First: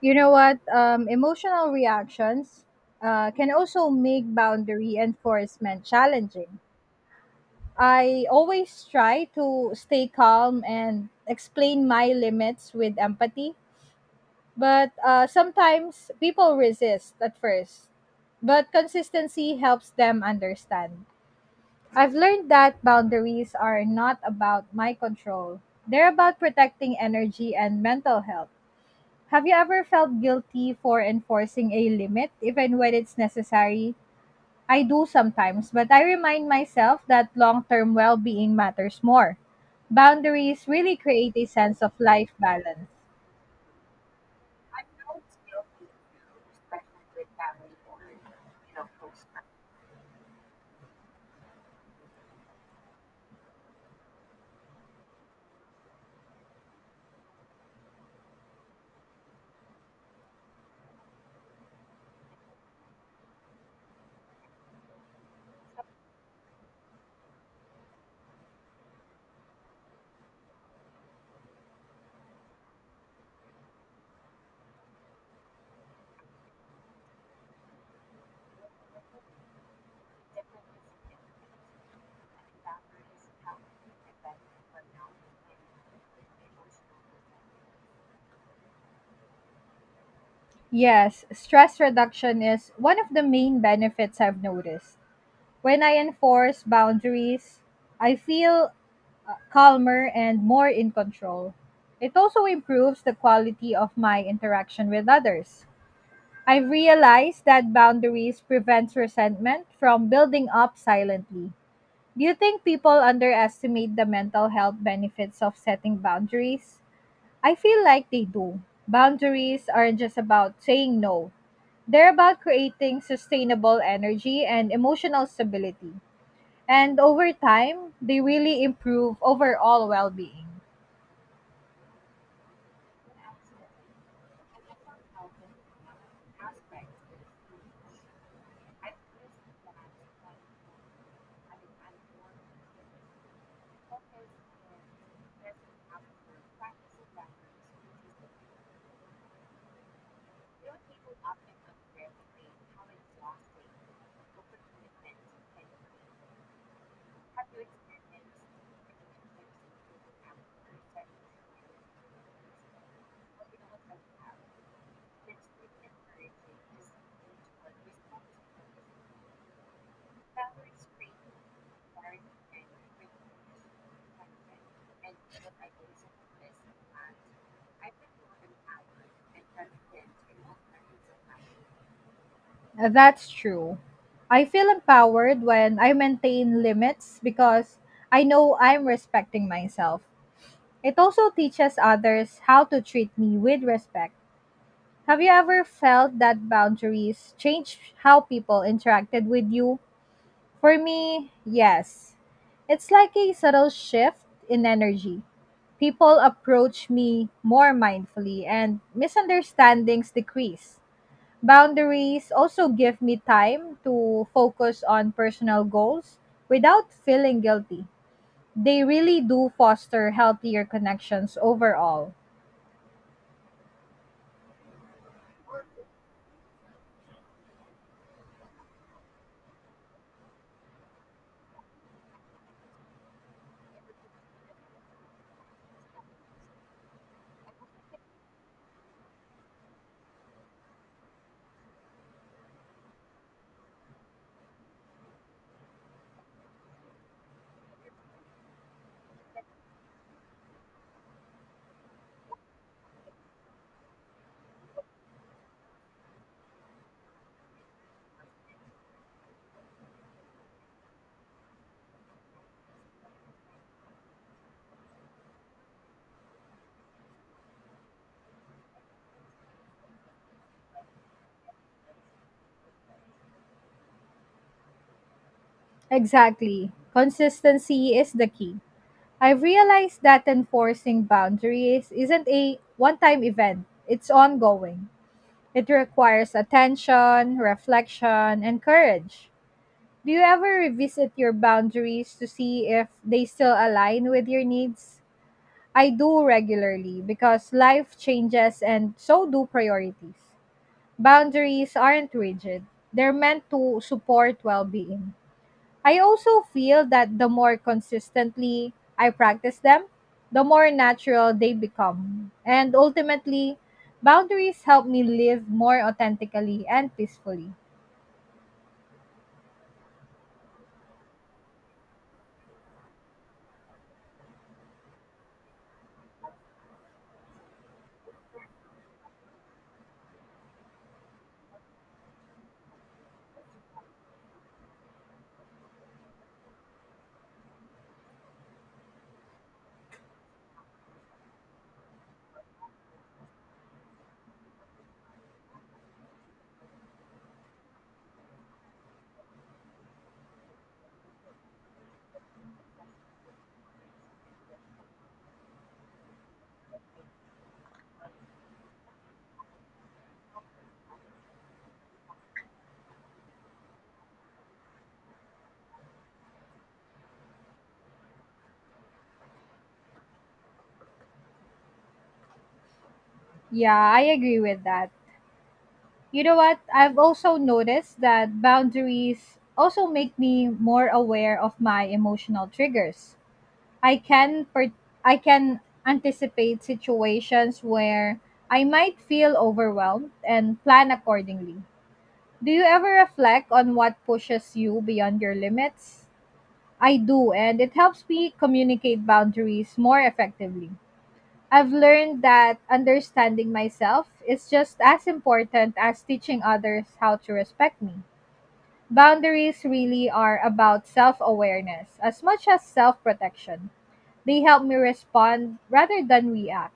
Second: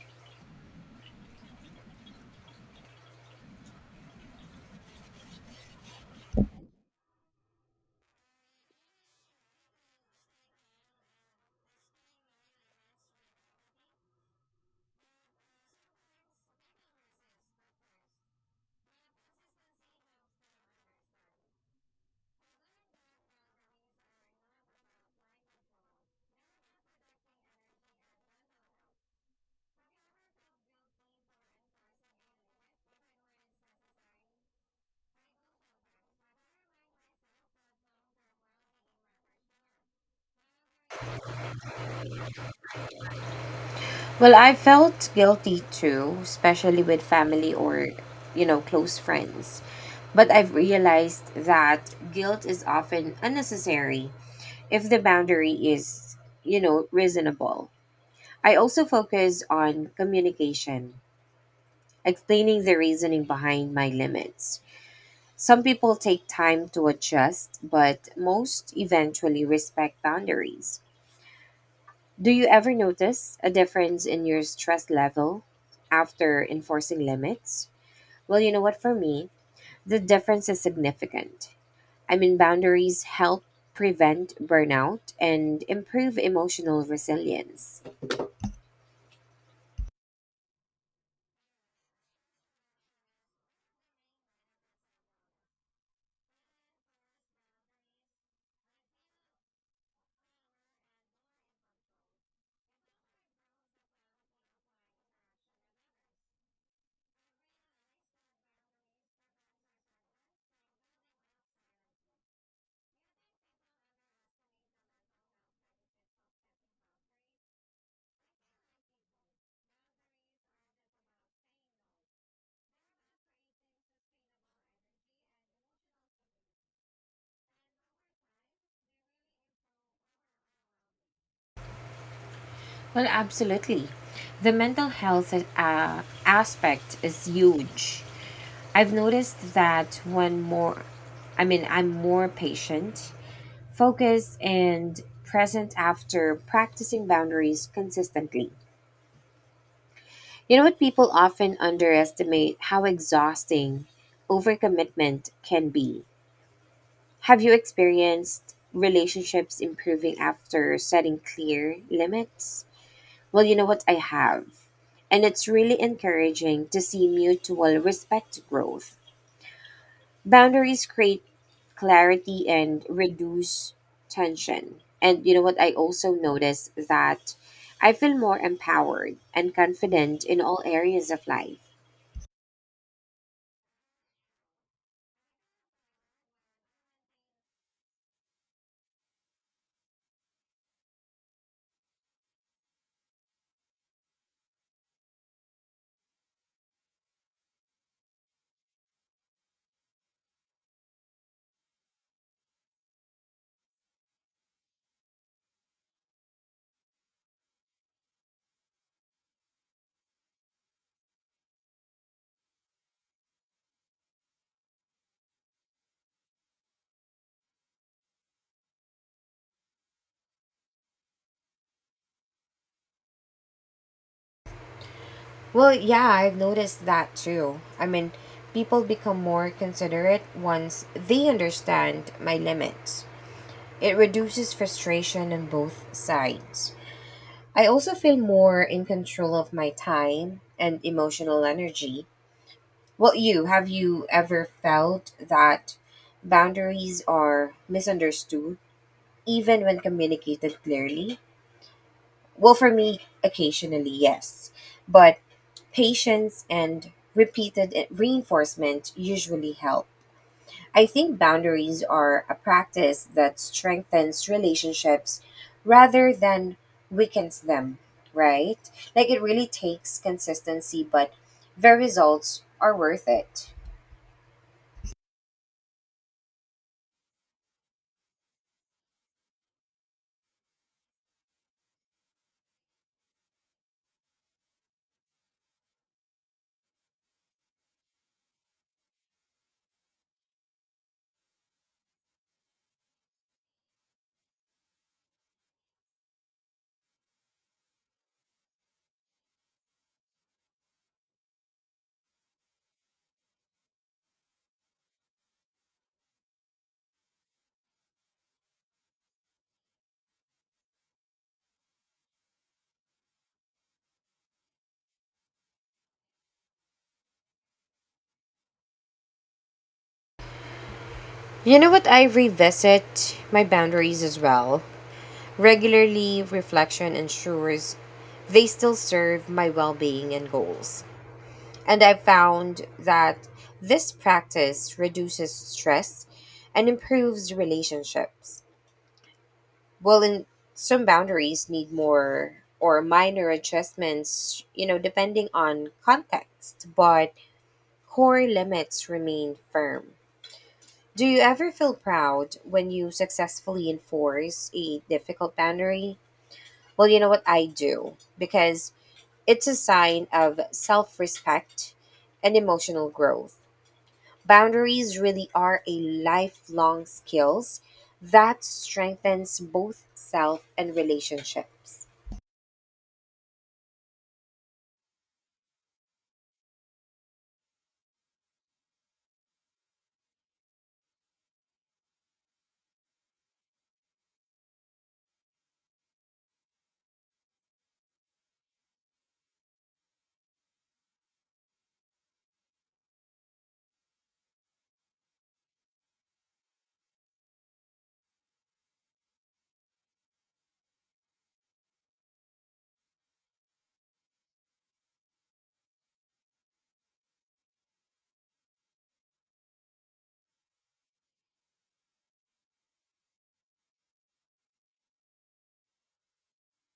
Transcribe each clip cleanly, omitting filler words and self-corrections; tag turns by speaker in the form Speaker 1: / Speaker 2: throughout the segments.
Speaker 1: You know what? Emotional reactions can also make boundary enforcement challenging. I always try to stay calm and explain my limits with empathy, but sometimes people resist at first. But consistency helps them understand. I've learned that boundaries are not about my control, they're about protecting energy and mental health. Have you ever felt guilty for enforcing a limit, even when it's necessary? I do sometimes, but I remind myself that long term well being matters more. Boundaries really create a sense of life balance.
Speaker 2: Well, I felt guilty too, especially with family or, close friends. But I've realized that guilt is often unnecessary if the boundary is, reasonable. I also focus on communication, explaining the reasoning behind my limits. Some people take time to adjust, but most eventually respect boundaries. Do you ever notice a difference in your stress level after enforcing limits? Well, you know what, for me, the difference is significant. I mean, boundaries help prevent burnout and improve emotional resilience.
Speaker 1: Yes, stress reduction is one of the main benefits I've noticed. When I enforce boundaries, I feel calmer and more in control. It also improves the quality of my interaction with others. I've realized that boundaries prevents resentment from building up silently. Do you think people underestimate the mental health benefits of setting boundaries? I feel like they do. Boundaries aren't just about saying no. They're about creating sustainable energy and emotional stability. And over time, they really improve overall well-being.
Speaker 2: Well, absolutely. The mental health aspect is huge. I've noticed that I mean, I'm more patient, focused, and present after practicing boundaries consistently. You know what? People often underestimate how exhausting overcommitment can be. Have you experienced relationships improving after setting clear limits? Well, you know what? I have. And it's really encouraging to see mutual respect growth. Boundaries create clarity and reduce tension. And you know what? I also notice that I feel more empowered and confident in all areas of life.
Speaker 1: That's true. I feel empowered when I maintain limits because I know I'm respecting myself. It also teaches others how to treat me with respect. Have you ever felt that boundaries change how people interacted with you? For me, yes. It's like a subtle shift in energy. People approach me more mindfully and misunderstandings decrease. Boundaries also give me time to focus on personal goals without feeling guilty. They really do foster healthier connections overall.
Speaker 2: Well, yeah, I've noticed that too. I mean, people become more considerate once they understand my limits. It reduces frustration on both sides. I also feel more in control of my time and emotional energy. Well, have you ever felt that boundaries are misunderstood even when communicated clearly? Well, for me, occasionally, yes. But patience and repeated reinforcement usually help. I think boundaries are a practice that strengthens relationships rather than weakens them, right? Like it really takes consistency, but the results are worth it.
Speaker 1: Exactly. Consistency is the key. I've realized that enforcing boundaries isn't a one time event, it's ongoing. It requires attention, reflection, and courage. Do you ever revisit your boundaries to see if they still align with your needs? I do regularly because life changes and so do priorities. Boundaries aren't rigid, they're meant to support well being. I also feel that the more consistently I practice them, the more natural they become. And ultimately, boundaries help me live more authentically and peacefully.
Speaker 2: You know what? I revisit my boundaries as well. Regularly, reflection ensures they still serve my well being and goals. And I've found that this practice reduces stress and improves relationships. Well, in some boundaries need more or minor adjustments, you know, depending on context, but core limits remain firm. Do you ever feel proud when you successfully enforce a difficult boundary? Well, you know what I do because it's a sign of self-respect and emotional growth. Boundaries really are a lifelong skills that strengthens both self and relationships.
Speaker 1: Yeah, I agree with that. You know what? I've also noticed that boundaries also make me more aware of my emotional triggers. I can per- I can anticipate situations where I might feel overwhelmed and plan accordingly. Do you ever reflect on what pushes you beyond your limits? I do, and it helps me communicate boundaries more effectively. I've learned that understanding myself is just as important as teaching others how to respect me. Boundaries really are about self awareness as much as self protection. They help me respond rather than react.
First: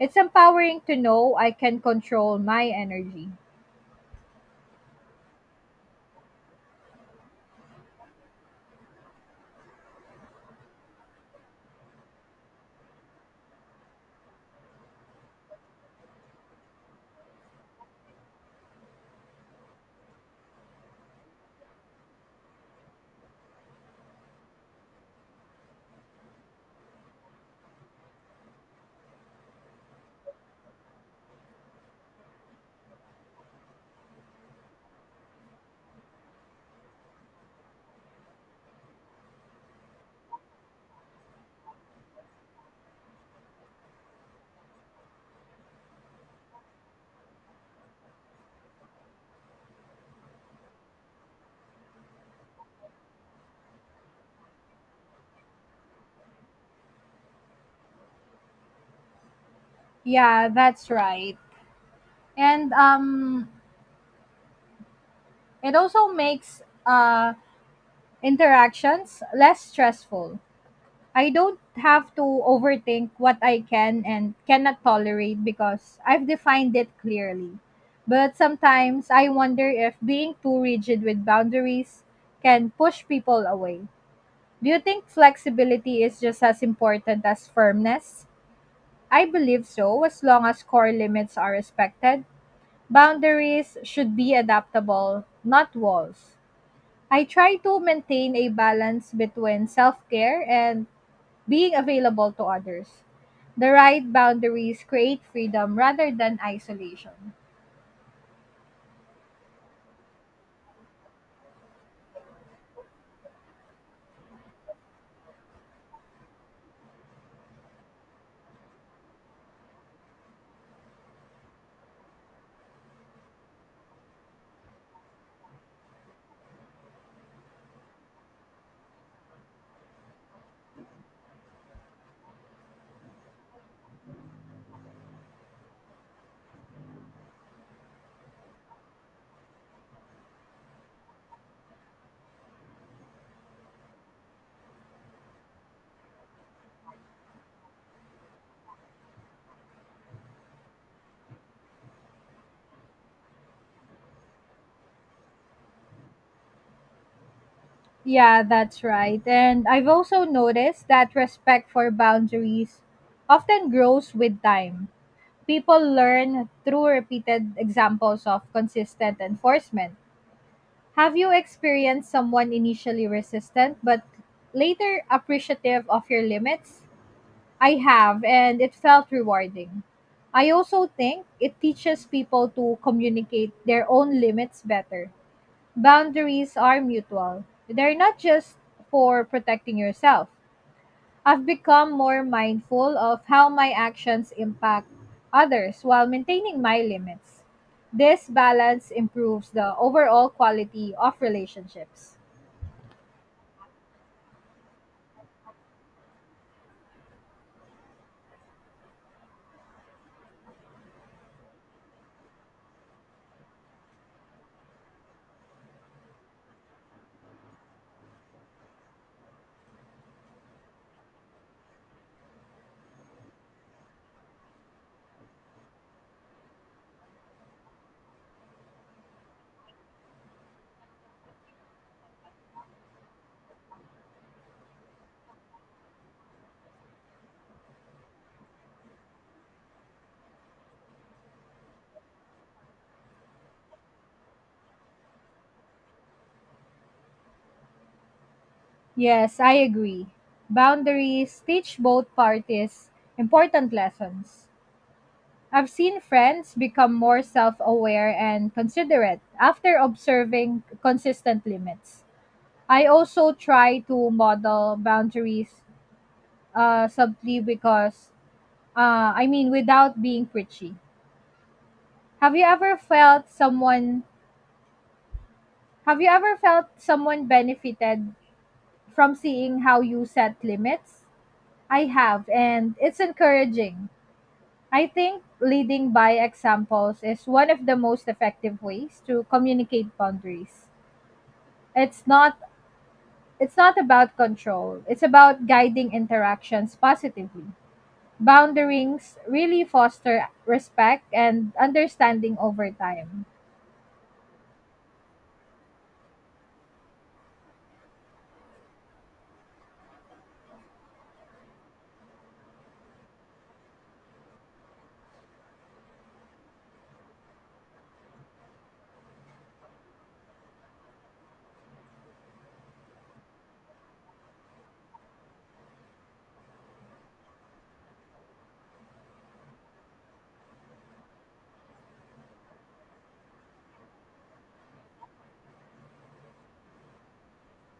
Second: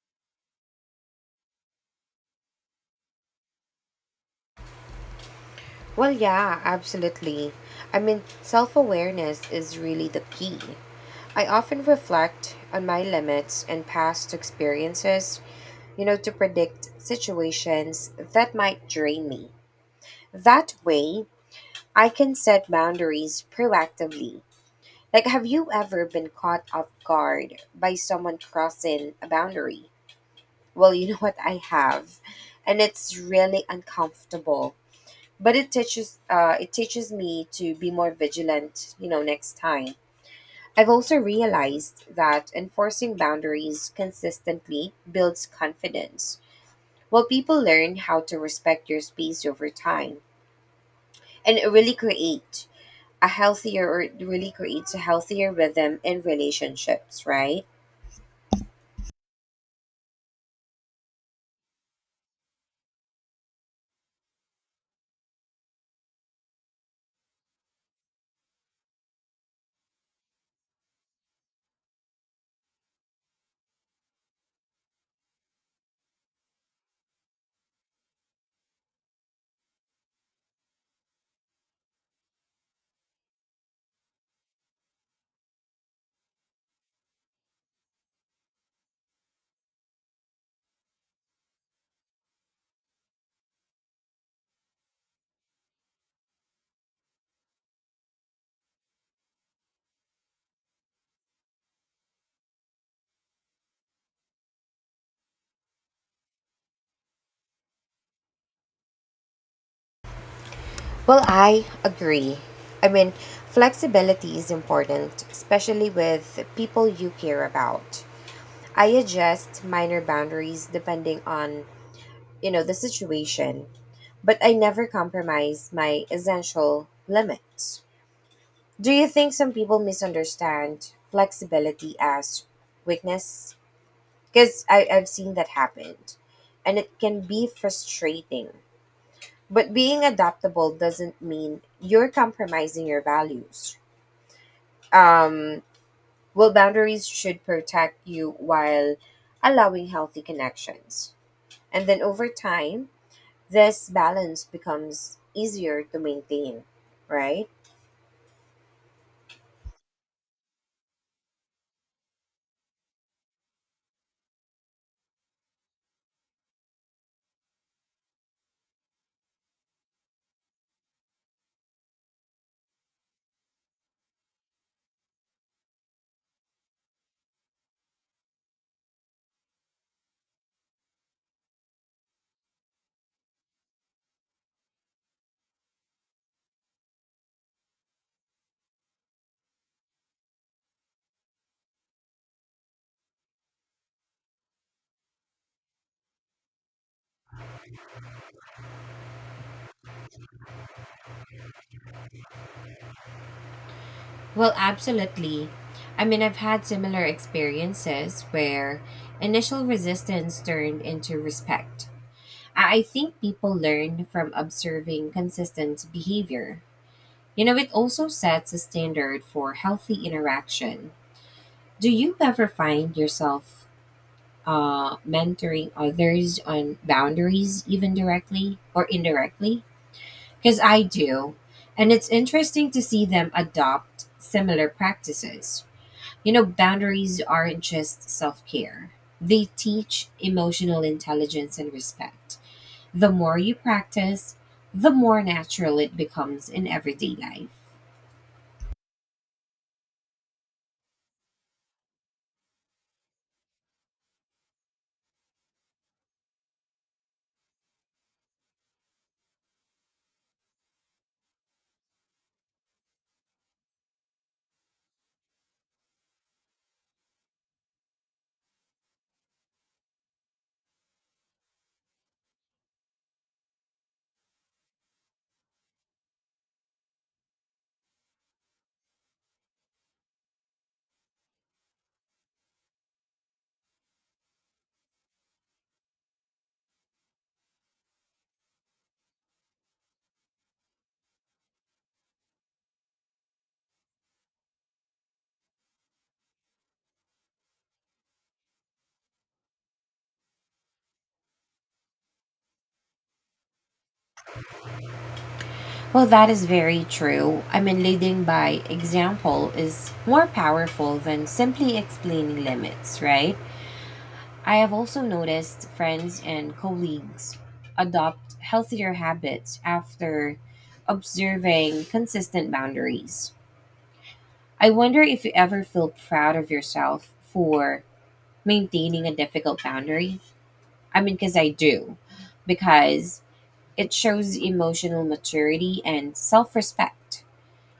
Speaker 1: It's empowering to know I can control my energy.
Speaker 2: Well, yeah, absolutely. I mean, self-awareness is really the key. I often reflect on my limits and past experiences, you know, to predict situations that might drain me. That way, I can set boundaries proactively. Like, have you ever been caught off guard by someone crossing a boundary? Well, you know what I have, and it's really uncomfortable. But it teaches me to be more vigilant, you know, next time. I've also realized that enforcing boundaries consistently builds confidence. Well, people learn how to respect your space over time, and it really creates a healthier rhythm in relationships, right?
Speaker 1: Yeah, that's right. And it also makes interactions less stressful. I don't have to overthink what I can and cannot tolerate because I've defined it clearly. But sometimes I wonder if being too rigid with boundaries can push people away. Do you think flexibility is just as important as firmness? I believe so, as long as core limits are respected. Boundaries should be adaptable, not walls. I try to maintain a balance between self care and being available to others. The right boundaries create freedom rather than isolation.
Speaker 2: Well, I agree. I mean, flexibility is important, especially with people you care about. I adjust minor boundaries depending on, you know, the situation, but I never compromise my essential limits. Do you think some people misunderstand flexibility as weakness? Because I've seen that happen, and it can be frustrating. But being adaptable doesn't mean you're compromising your values. Um, well, boundaries should protect you while allowing healthy connections. And then over time, this balance becomes easier to maintain, right?
Speaker 1: Yeah, that's right. And I've also noticed that respect for boundaries often grows with time. People learn through repeated examples of consistent enforcement. Have you experienced someone initially resistant but later appreciative of your limits? I have, and it felt rewarding. I also think it teaches people to communicate their own limits better. Boundaries are mutual, they're not just for protecting yourself. I've become more mindful of how my actions impact others while maintaining my limits. This balance improves the overall quality of relationships.
Speaker 2: Well, absolutely. I mean, I've had similar experiences where initial resistance turned into respect. I think people learn from observing consistent behavior. You know, it also sets a standard for healthy interaction. Do you ever find yourself mentoring others on boundaries, even directly or indirectly? Because I do. And it's interesting to see them adopt similar practices. You know, boundaries aren't just self care, they teach emotional intelligence and respect. The more you practice, the more natural it becomes in everyday life.
Speaker 1: Yes, I agree. Boundaries teach both parties important lessons. I've seen friends become more self aware and considerate after observing consistent limits. I also try to model boundaries subtly because, I mean, without being preachy. Have you ever felt someone? Have you ever felt someone benefited from seeing how you set limits? I have, and it's encouraging. I think leading by examples is one of the most effective ways to communicate boundaries. It's not it's not about control. It's about guiding interactions positively. Boundarings really foster respect and understanding over time.
Speaker 2: Well, that is very true. I mean, leading by example is more powerful than simply explaining limits, right? I have also noticed friends and colleagues adopt healthier habits after observing consistent boundaries. I wonder if you ever feel proud of yourself for maintaining a difficult boundary. I mean, because I do, because it shows emotional maturity and self respect.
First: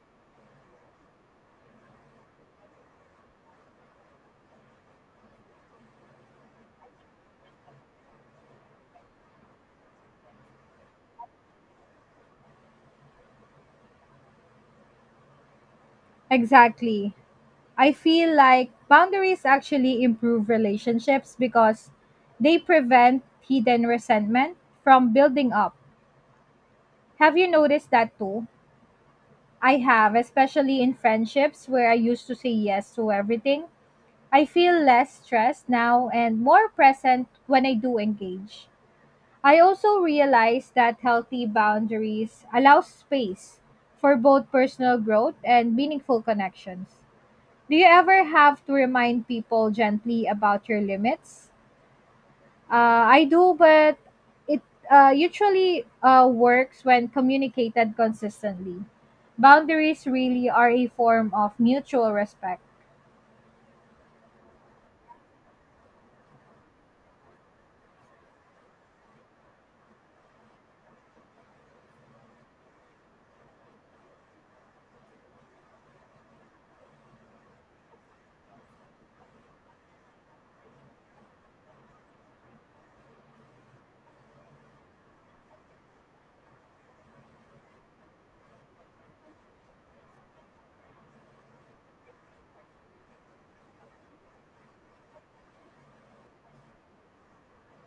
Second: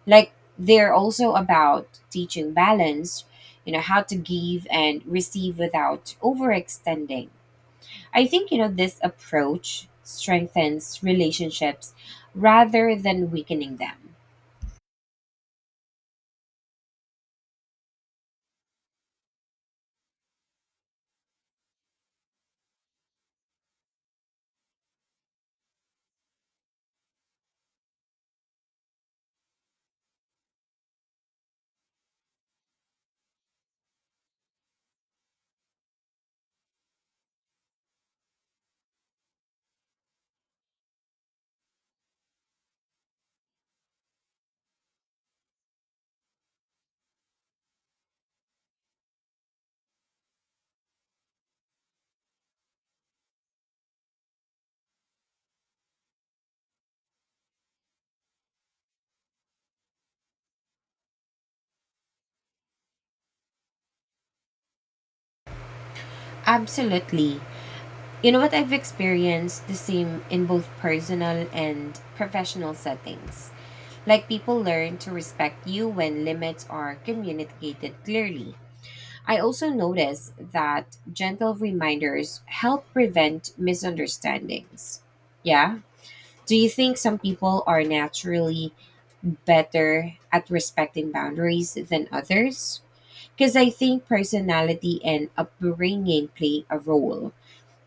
Speaker 2: Like they're also about teaching balance, you know, how to give and receive without overextending. I think, you know, this approach strengthens relationships rather than weakening them.
Speaker 1: Exactly. I feel like boundaries actually improve relationships because they prevent hidden resentment from building up. Have you noticed that too? I have, especially in friendships where I used to say yes to everything. I feel less stressed now and more present when I do engage. I also realize that healthy boundaries allow space for both personal growth and meaningful connections. Do you ever have to remind people gently about your limits? I do, but it usually works when communicated consistently. Boundaries really are a form of mutual respect.
Speaker 2: Absolutely. You know what? I've experienced the same in both personal and professional settings. Like people learn to respect you when limits are communicated clearly. I also notice that gentle reminders help prevent misunderstandings. Yeah. Do you think some people are naturally better at respecting boundaries than others? Because I think personality and upbringing play a role.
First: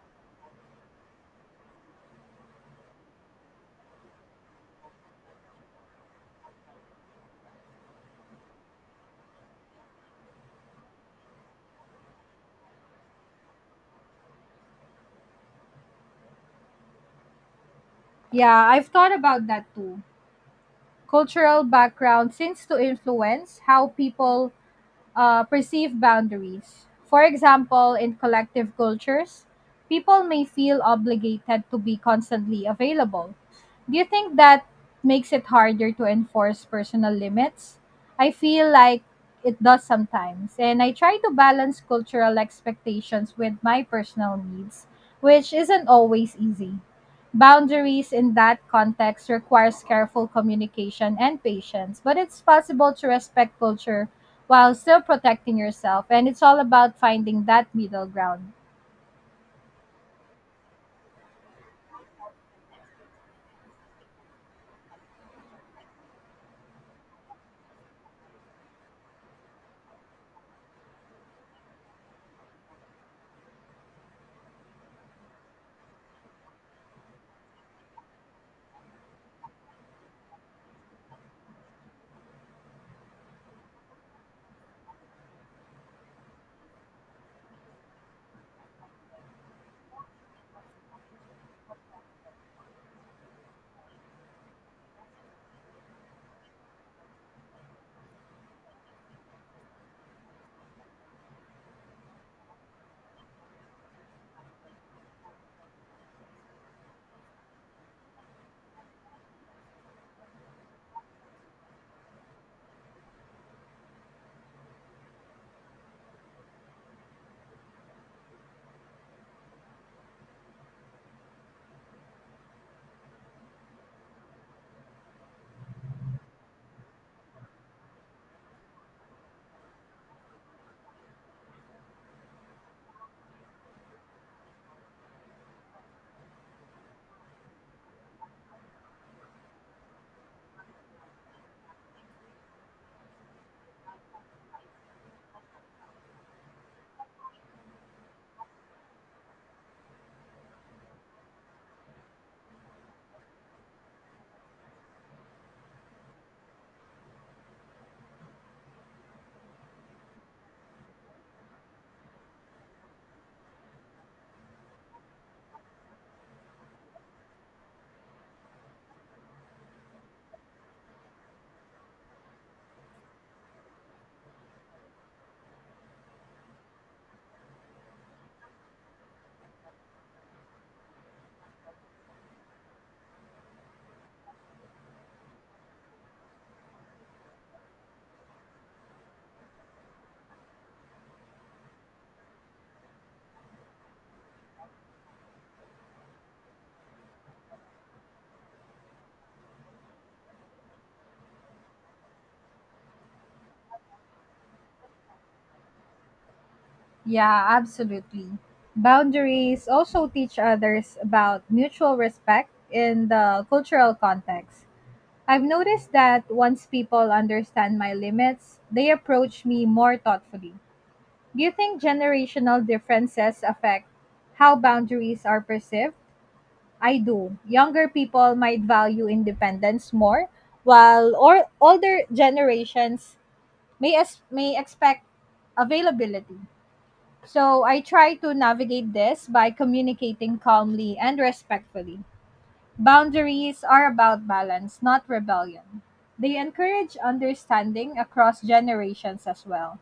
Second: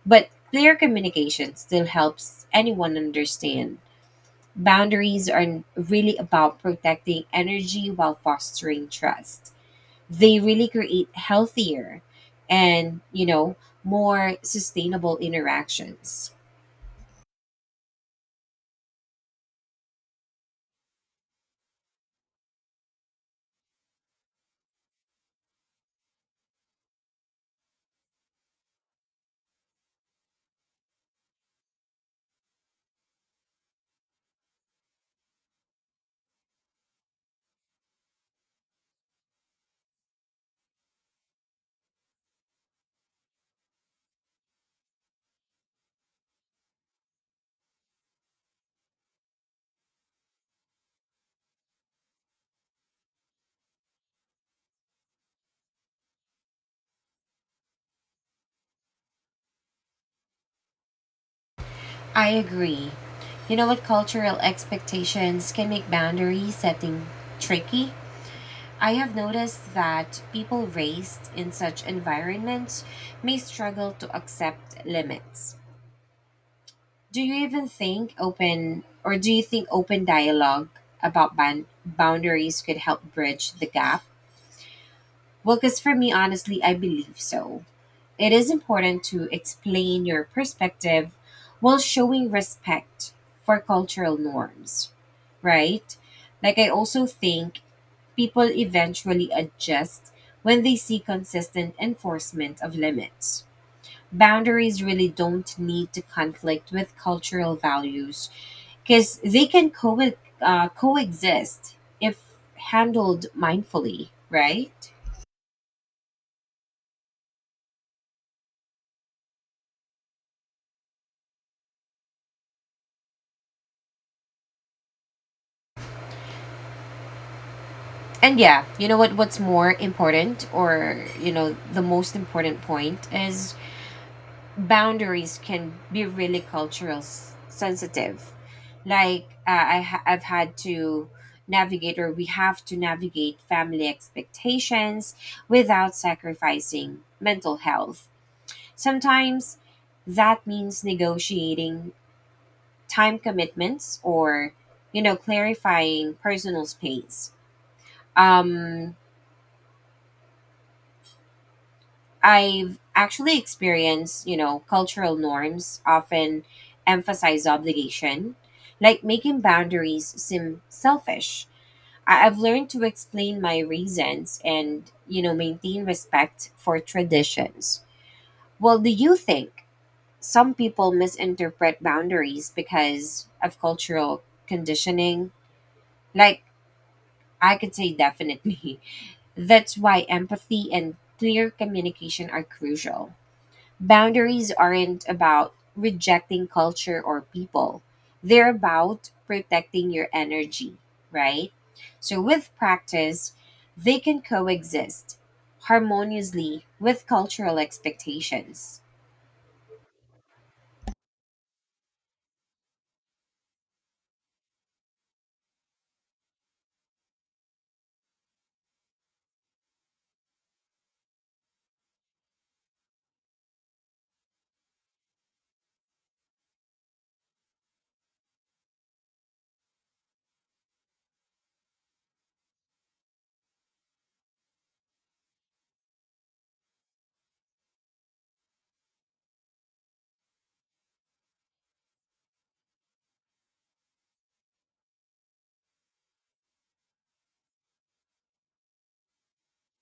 Speaker 2: But clear communication still helps anyone understand. Boundaries are really about protecting energy while fostering trust. They really create healthier and, you know, more sustainable interactions.
Speaker 1: Yeah, I've thought about that too. Cultural background seems to influence how people perceive boundaries. For example, in collective cultures, people may feel obligated to be constantly available. Do you think that makes it harder to enforce personal limits? I feel like it does sometimes, and I try to balance cultural expectations with my personal needs, which isn't always easy. Boundaries in that context requires careful communication and patience, but it's possible to respect culture while still protecting yourself. And it's all about finding that middle ground.
Speaker 2: I agree. You know what? Cultural expectations can make boundary setting tricky. I have noticed that people raised in such environments may struggle to accept limits. Do you think open dialogue about boundaries could help bridge the gap? Well, because for me honestly, I believe so. It is important to explain your perspective while showing respect for cultural norms, right? Like, I also think people eventually adjust when they see consistent enforcement of limits. Boundaries really don't need to conflict with cultural values because they can coexist if handled mindfully, right? And yeah, you know what, what's more important or you know, the most important point is boundaries can be really cultural sensitive. Like I've had to navigate or we have to navigate family expectations without sacrificing mental health. Sometimes that means negotiating time commitments or, you know, clarifying personal space. Um I've actually experienced, you know, cultural norms often emphasize obligation, like making boundaries seem selfish. I've learned to explain my reasons and, you know, maintain respect for traditions. Well, do you think some people misinterpret boundaries because of cultural conditioning? Like, I could say definitely. That's why empathy and clear communication are crucial. Boundaries aren't about rejecting culture or people, they're about protecting your energy, right? So, with practice, they can coexist harmoniously with
Speaker 1: Yeah,
Speaker 2: cultural
Speaker 1: absolutely.
Speaker 2: expectations.
Speaker 1: Boundaries also teach others about mutual respect in the cultural context. I've noticed that once people understand my limits, they approach me more thoughtfully. Do you think generational differences affect how boundaries are perceived? I do. Younger people might value independence more, while or older generations may expect availability. So I try to navigate this by communicating calmly and respectfully. Boundaries are about balance, not rebellion. They encourage understanding across generations as well.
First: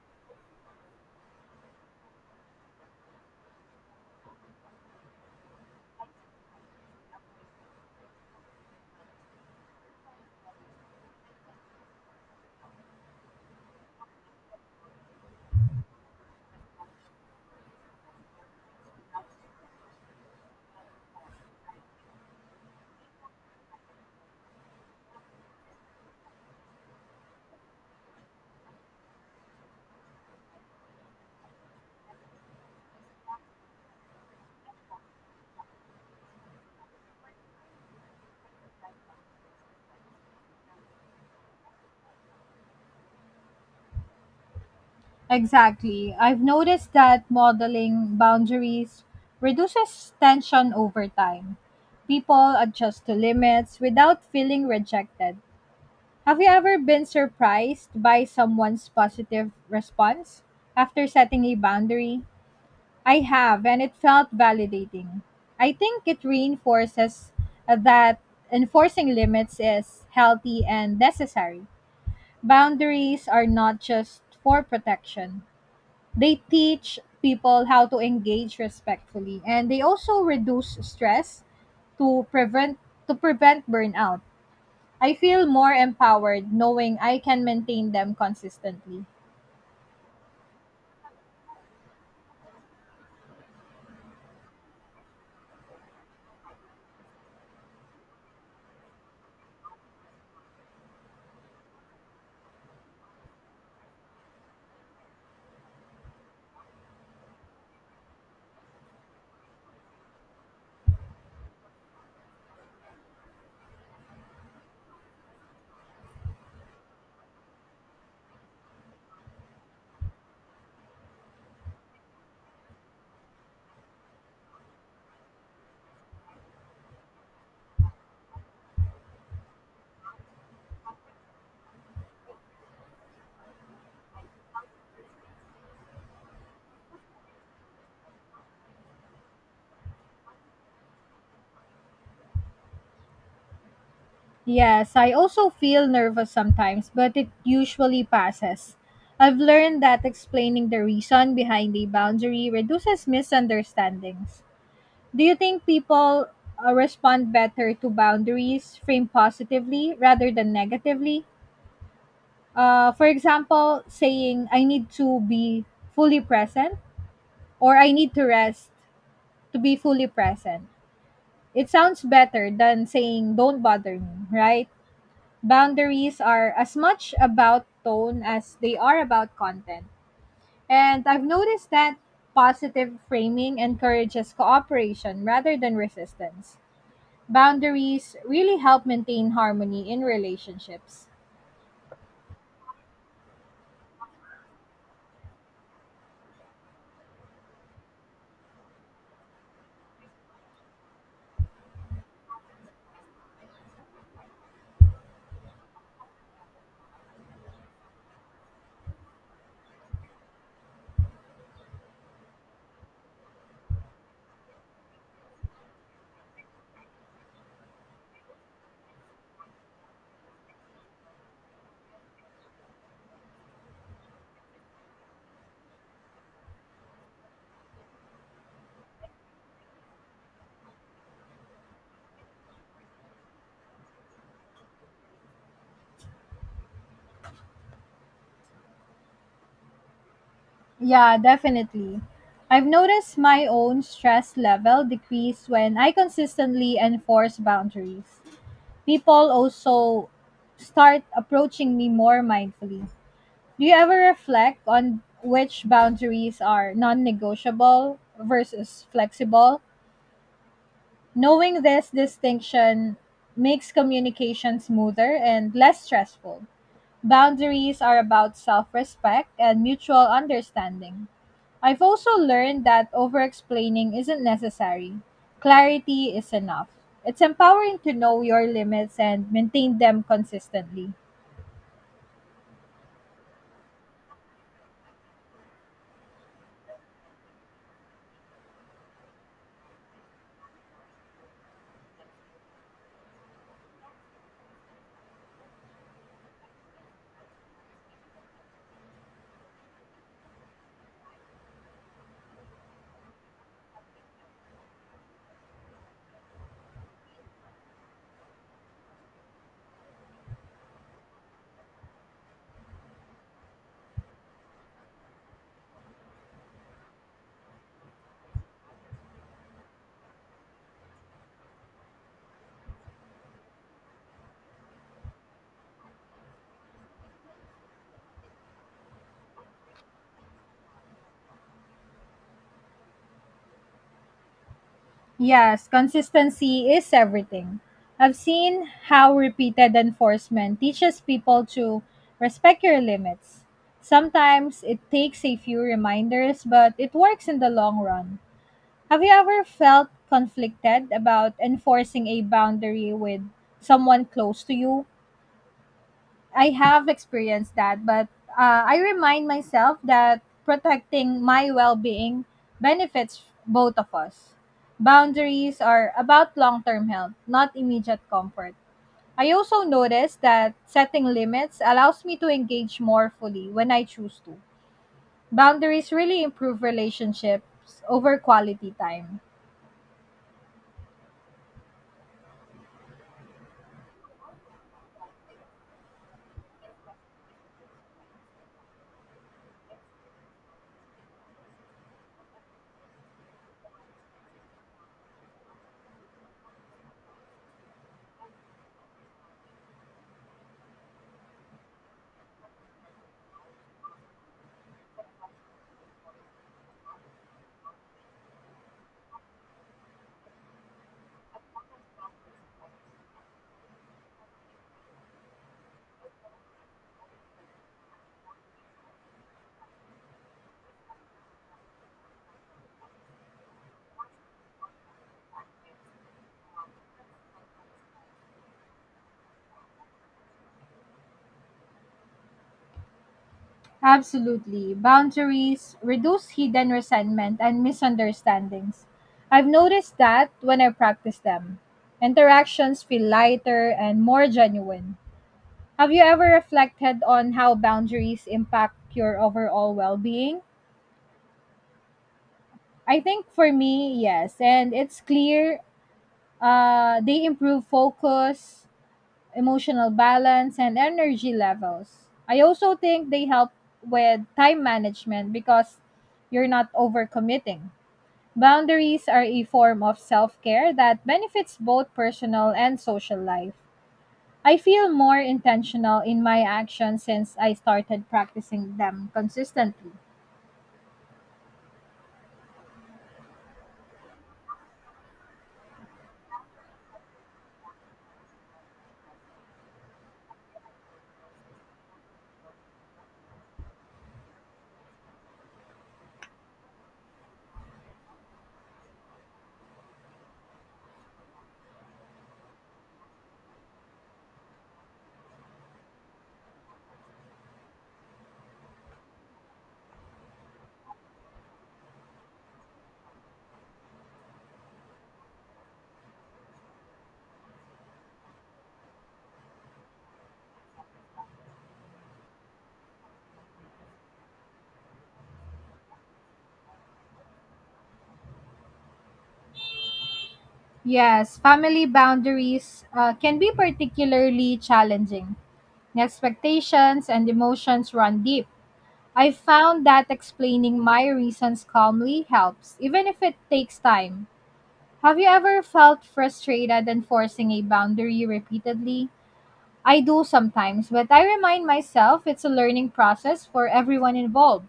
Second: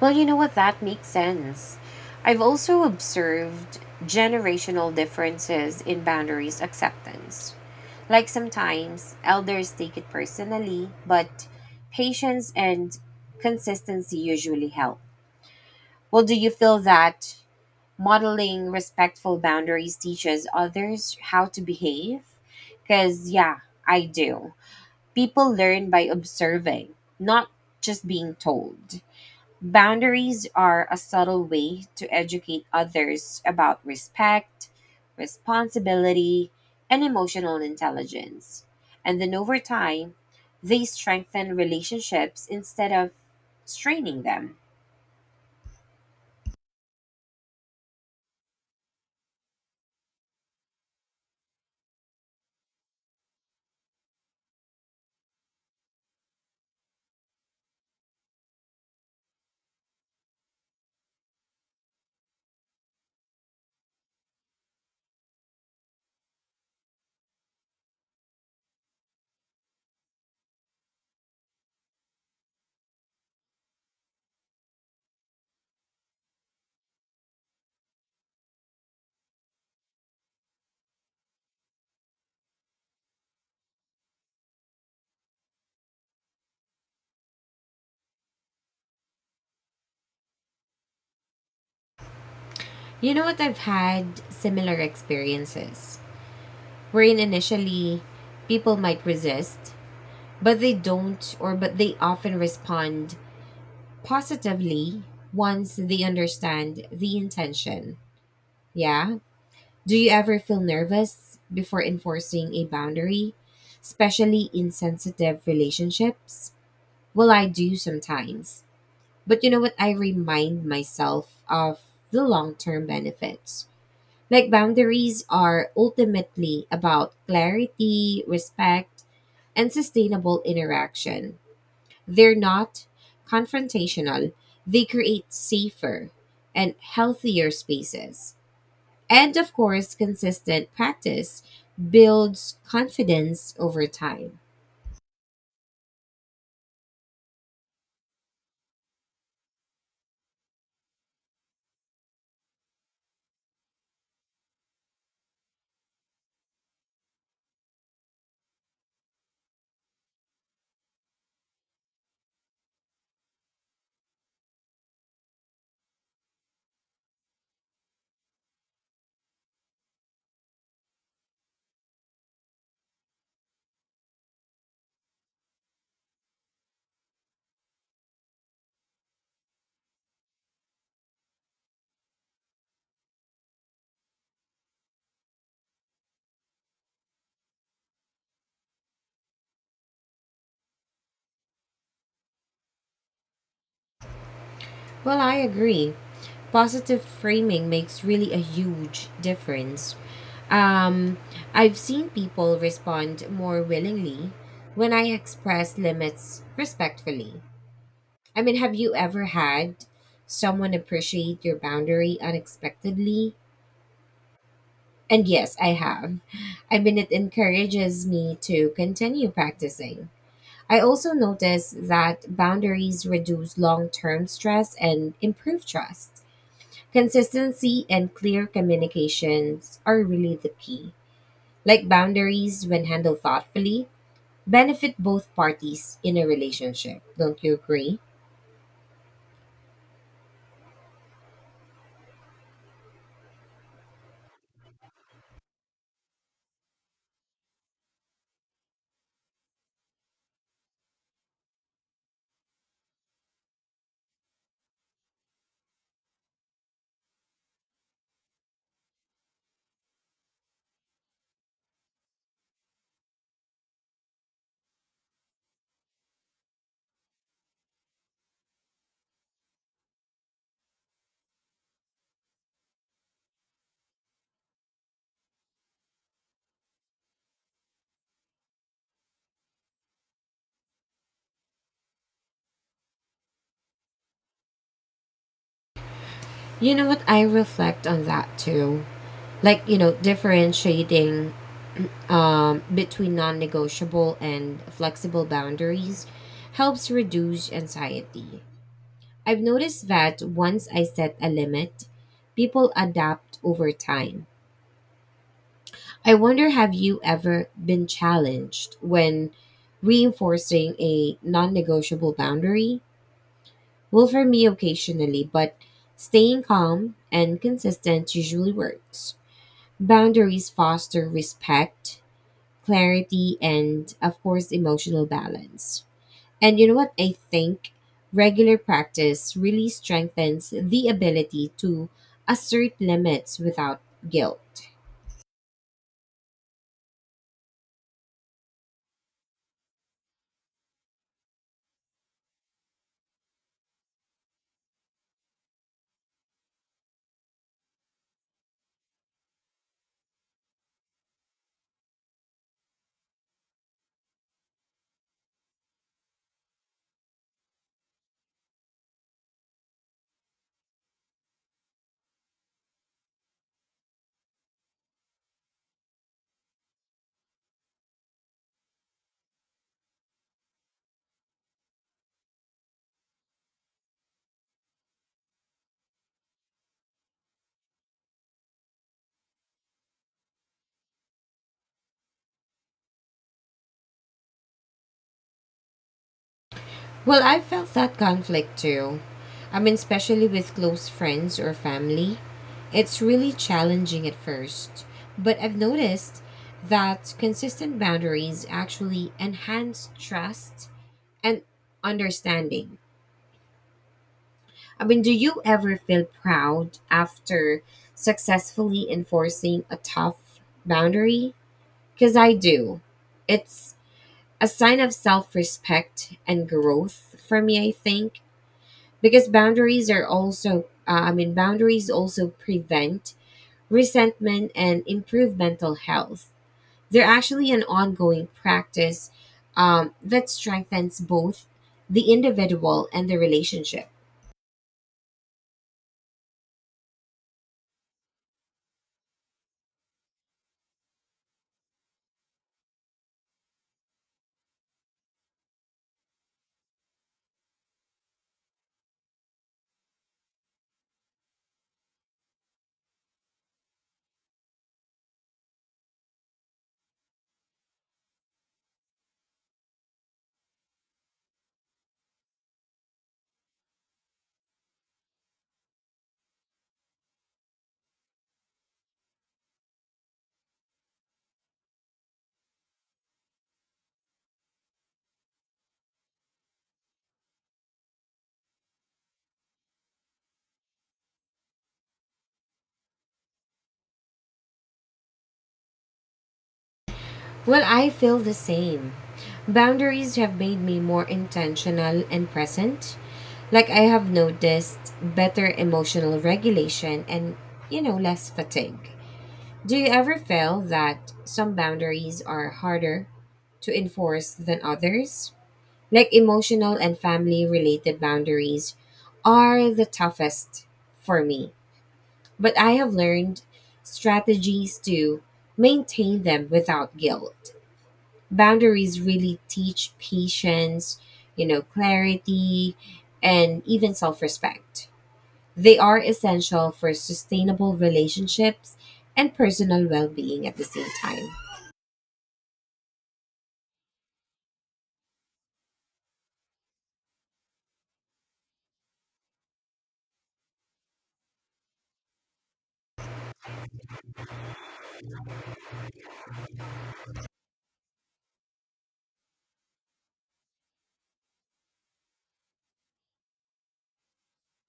Speaker 2: Well, you know what? That makes sense. I've also observed generational differences in boundaries acceptance. Like sometimes elders take it personally, but patience and consistency usually help. Well, do you feel that modeling respectful boundaries teaches others how to behave? Because, yeah, I do. People learn by observing, not just being told. Boundaries are a subtle way to educate others about respect, responsibility, and emotional intelligence. And then over time, they strengthen relationships instead of straining them.
Speaker 1: Exactly. I've noticed that modeling boundaries reduces tension over time. People adjust to limits without feeling rejected. Have you ever been surprised by someone's positive response after setting a boundary? I have, and it felt validating. I think it reinforces that enforcing limits is healthy and necessary. Boundaries are not just for protection, they teach people how to engage respectfully, and they also reduce stress to prevent to prevent burnout. I feel more empowered knowing I can maintain them consistently.
Speaker 2: You know what? I've had similar experiences wherein initially people might resist, but they don't, or but they often respond positively once they understand the intention. Yeah. Do you ever feel nervous before enforcing a boundary, especially in sensitive relationships? Well, I do sometimes. But you know what? I remind myself of the long term benefits. Like, boundaries are ultimately about clarity, respect, and sustainable interaction. They're not confrontational, they create safer and healthier spaces. And of course, consistent practice builds confidence over time.
Speaker 1: Yes, I also feel nervous sometimes, but it usually passes. I've learned that explaining the reason behind a boundary reduces misunderstandings. Do you think people respond better to boundaries framed positively rather than negatively? For example, saying, I need to be fully present, or I need to rest to be fully present. It sounds better than saying don't bother me, right? Boundaries are as much about tone as they are about content. And I've noticed that positive framing encourages cooperation rather than resistance. Boundaries really help maintain harmony in relationships.
Speaker 2: Well, I agree. Positive framing makes really a huge difference. Um, I've seen people respond more willingly when I express limits respectfully. I mean, have you ever had someone appreciate your boundary unexpectedly? And yes, I have. I mean, it encourages me to continue practicing. I also noticed that boundaries reduce long term stress and improve trust. Consistency and clear communications are really the key. Like boundaries, when handled thoughtfully, benefit both parties in a relationship. Don't you agree?
Speaker 1: Yeah, definitely. I've noticed my own stress level decrease when I consistently enforce boundaries. People also start approaching me more mindfully. Do you ever reflect on which boundaries are non negotiable versus flexible? Knowing this distinction makes communication smoother and less stressful. Boundaries are about self respect and mutual understanding. I've also learned that over explaining isn't necessary. Clarity is enough. It's empowering to know your limits and maintain them consistently.
Speaker 2: You know what? I reflect on that too. Like, you know, differentiating between non negotiable and flexible boundaries helps reduce anxiety. I've noticed that once I set a limit, people adapt over time. I wonder, have you ever been challenged when reinforcing a non negotiable boundary? Well, for me, occasionally, but staying calm and consistent usually works. Boundaries foster respect, clarity, and, of course, emotional balance. And you know what? I think regular practice really strengthens the ability to assert limits without guilt.
Speaker 1: Yes, consistency is everything. I've seen how repeated enforcement teaches people to respect your limits. Sometimes it takes a few reminders, but it works in the long run. Have you ever felt conflicted about enforcing a boundary with someone close to you? I have experienced that, but I remind myself that protecting my well being benefits both of us. Boundaries are about long term health, not immediate comfort. I also notice that setting limits allows me to engage more fully when I choose to. Boundaries really improve relationships over quality time.
Speaker 2: Well, I felt that conflict too. I mean, especially with close friends or family. It's really challenging at first, but I've noticed that consistent boundaries actually enhance trust and understanding. I mean, do you ever feel proud after successfully enforcing a tough boundary? Because I do. It's a sign of self respect and growth for me, I think. Because boundaries are also, I mean, boundaries also prevent resentment and improve mental health. They're actually an ongoing practice that strengthens both the individual and the relationship.
Speaker 1: Absolutely. Boundaries reduce hidden resentment and misunderstandings. I've noticed that when I practice them. Interactions feel lighter and more genuine. Have you ever reflected on how boundaries impact your overall well being? I think for me, yes. And it's clear they improve focus, emotional balance and energy levels. I also think they help with time management because you're not overcommitting. Boundaries are a form of self care that benefits both personal and social life. I feel more intentional in my actions since I started practicing them consistently.
Speaker 2: Well, I feel the same. Boundaries have made me more intentional and present. Like I have noticed better emotional regulation and, you know, less fatigue. Do you ever feel that some boundaries are harder to enforce than others? Like emotional and family related boundaries are the toughest for me. But I have learned strategies to maintain them without guilt. Boundaries really teach patience, you know, clarity, and even self respect. They are essential for sustainable relationships and personal well being at the same time.
Speaker 1: Yes, family boundaries can be particularly challenging. Expectations and emotions run deep. I found that explaining my reasons calmly helps, even if it takes time. Have you ever felt frustrated enforcing a boundary repeatedly? I do sometimes, but I remind myself it's a learning process for everyone involved.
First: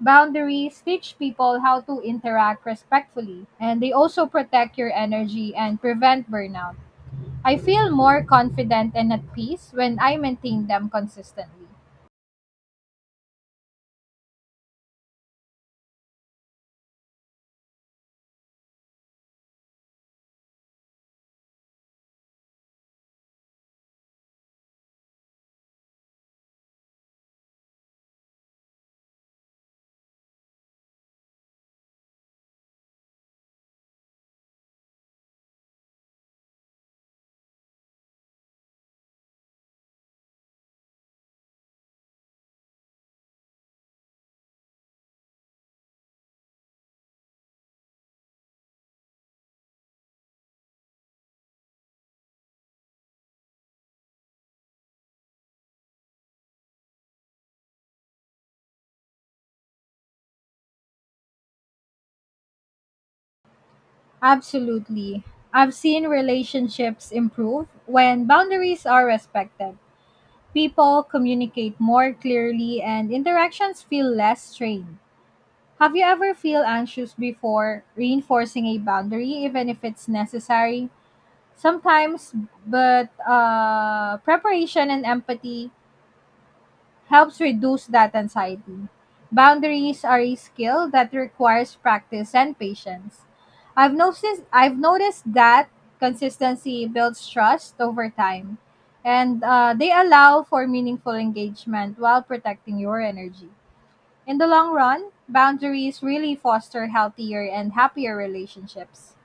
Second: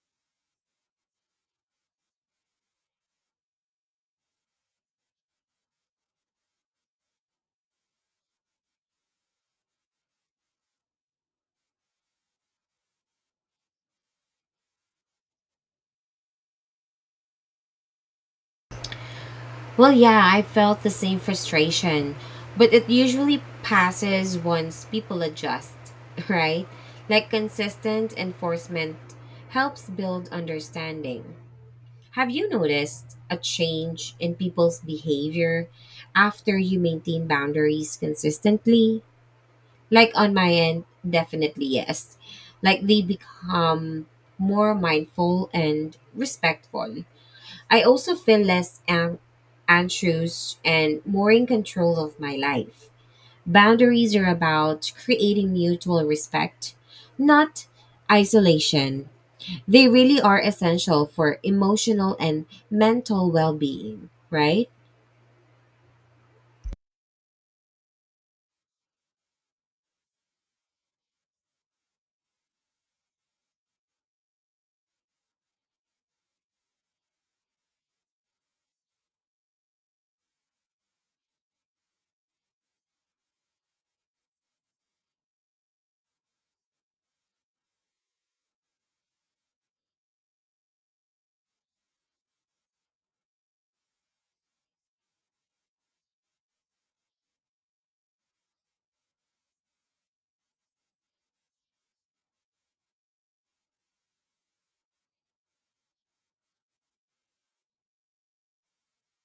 Speaker 1: Boundaries teach people how to interact respectfully, and they also protect your energy and prevent burnout. I feel more confident and at peace when I maintain them consistently.
Speaker 2: Well, yeah, I felt the same frustration, but it usually passes once people adjust, right? Like consistent enforcement helps build understanding. Have you noticed a change in people's behavior after you maintain boundaries consistently? Like on my end, definitely yes. Like they become more mindful and respectful. I also feel less anxious and more in control of my life. Boundaries are about creating mutual respect, not isolation. They really are essential for emotional and mental well being, right?
Speaker 1: Absolutely. I've seen relationships improve when boundaries are respected. People communicate more clearly and interactions feel less strained. Have you ever feel anxious before reinforcing a boundary even if it's necessary? Sometimes, but preparation and empathy helps reduce that anxiety. Boundaries are a skill that requires practice and patience. I've noticed that consistency builds trust over time, and they allow for meaningful engagement while protecting your energy. In the long run, boundaries really foster healthier and happier relationships.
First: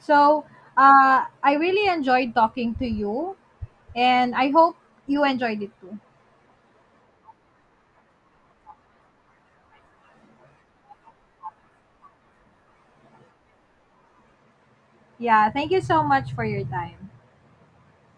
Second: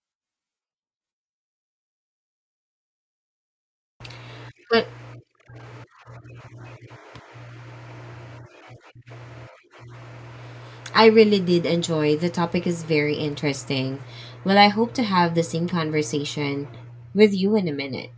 Speaker 1: So, I really enjoyed talking to you, and I hope
Speaker 2: But
Speaker 1: you enjoyed it too.
Speaker 2: I really did enjoy, the topic is very interesting. Well, I hope to have the
Speaker 1: Yeah,
Speaker 2: same
Speaker 1: thank you so much for your
Speaker 2: conversation
Speaker 1: time.
Speaker 2: with you in a minute.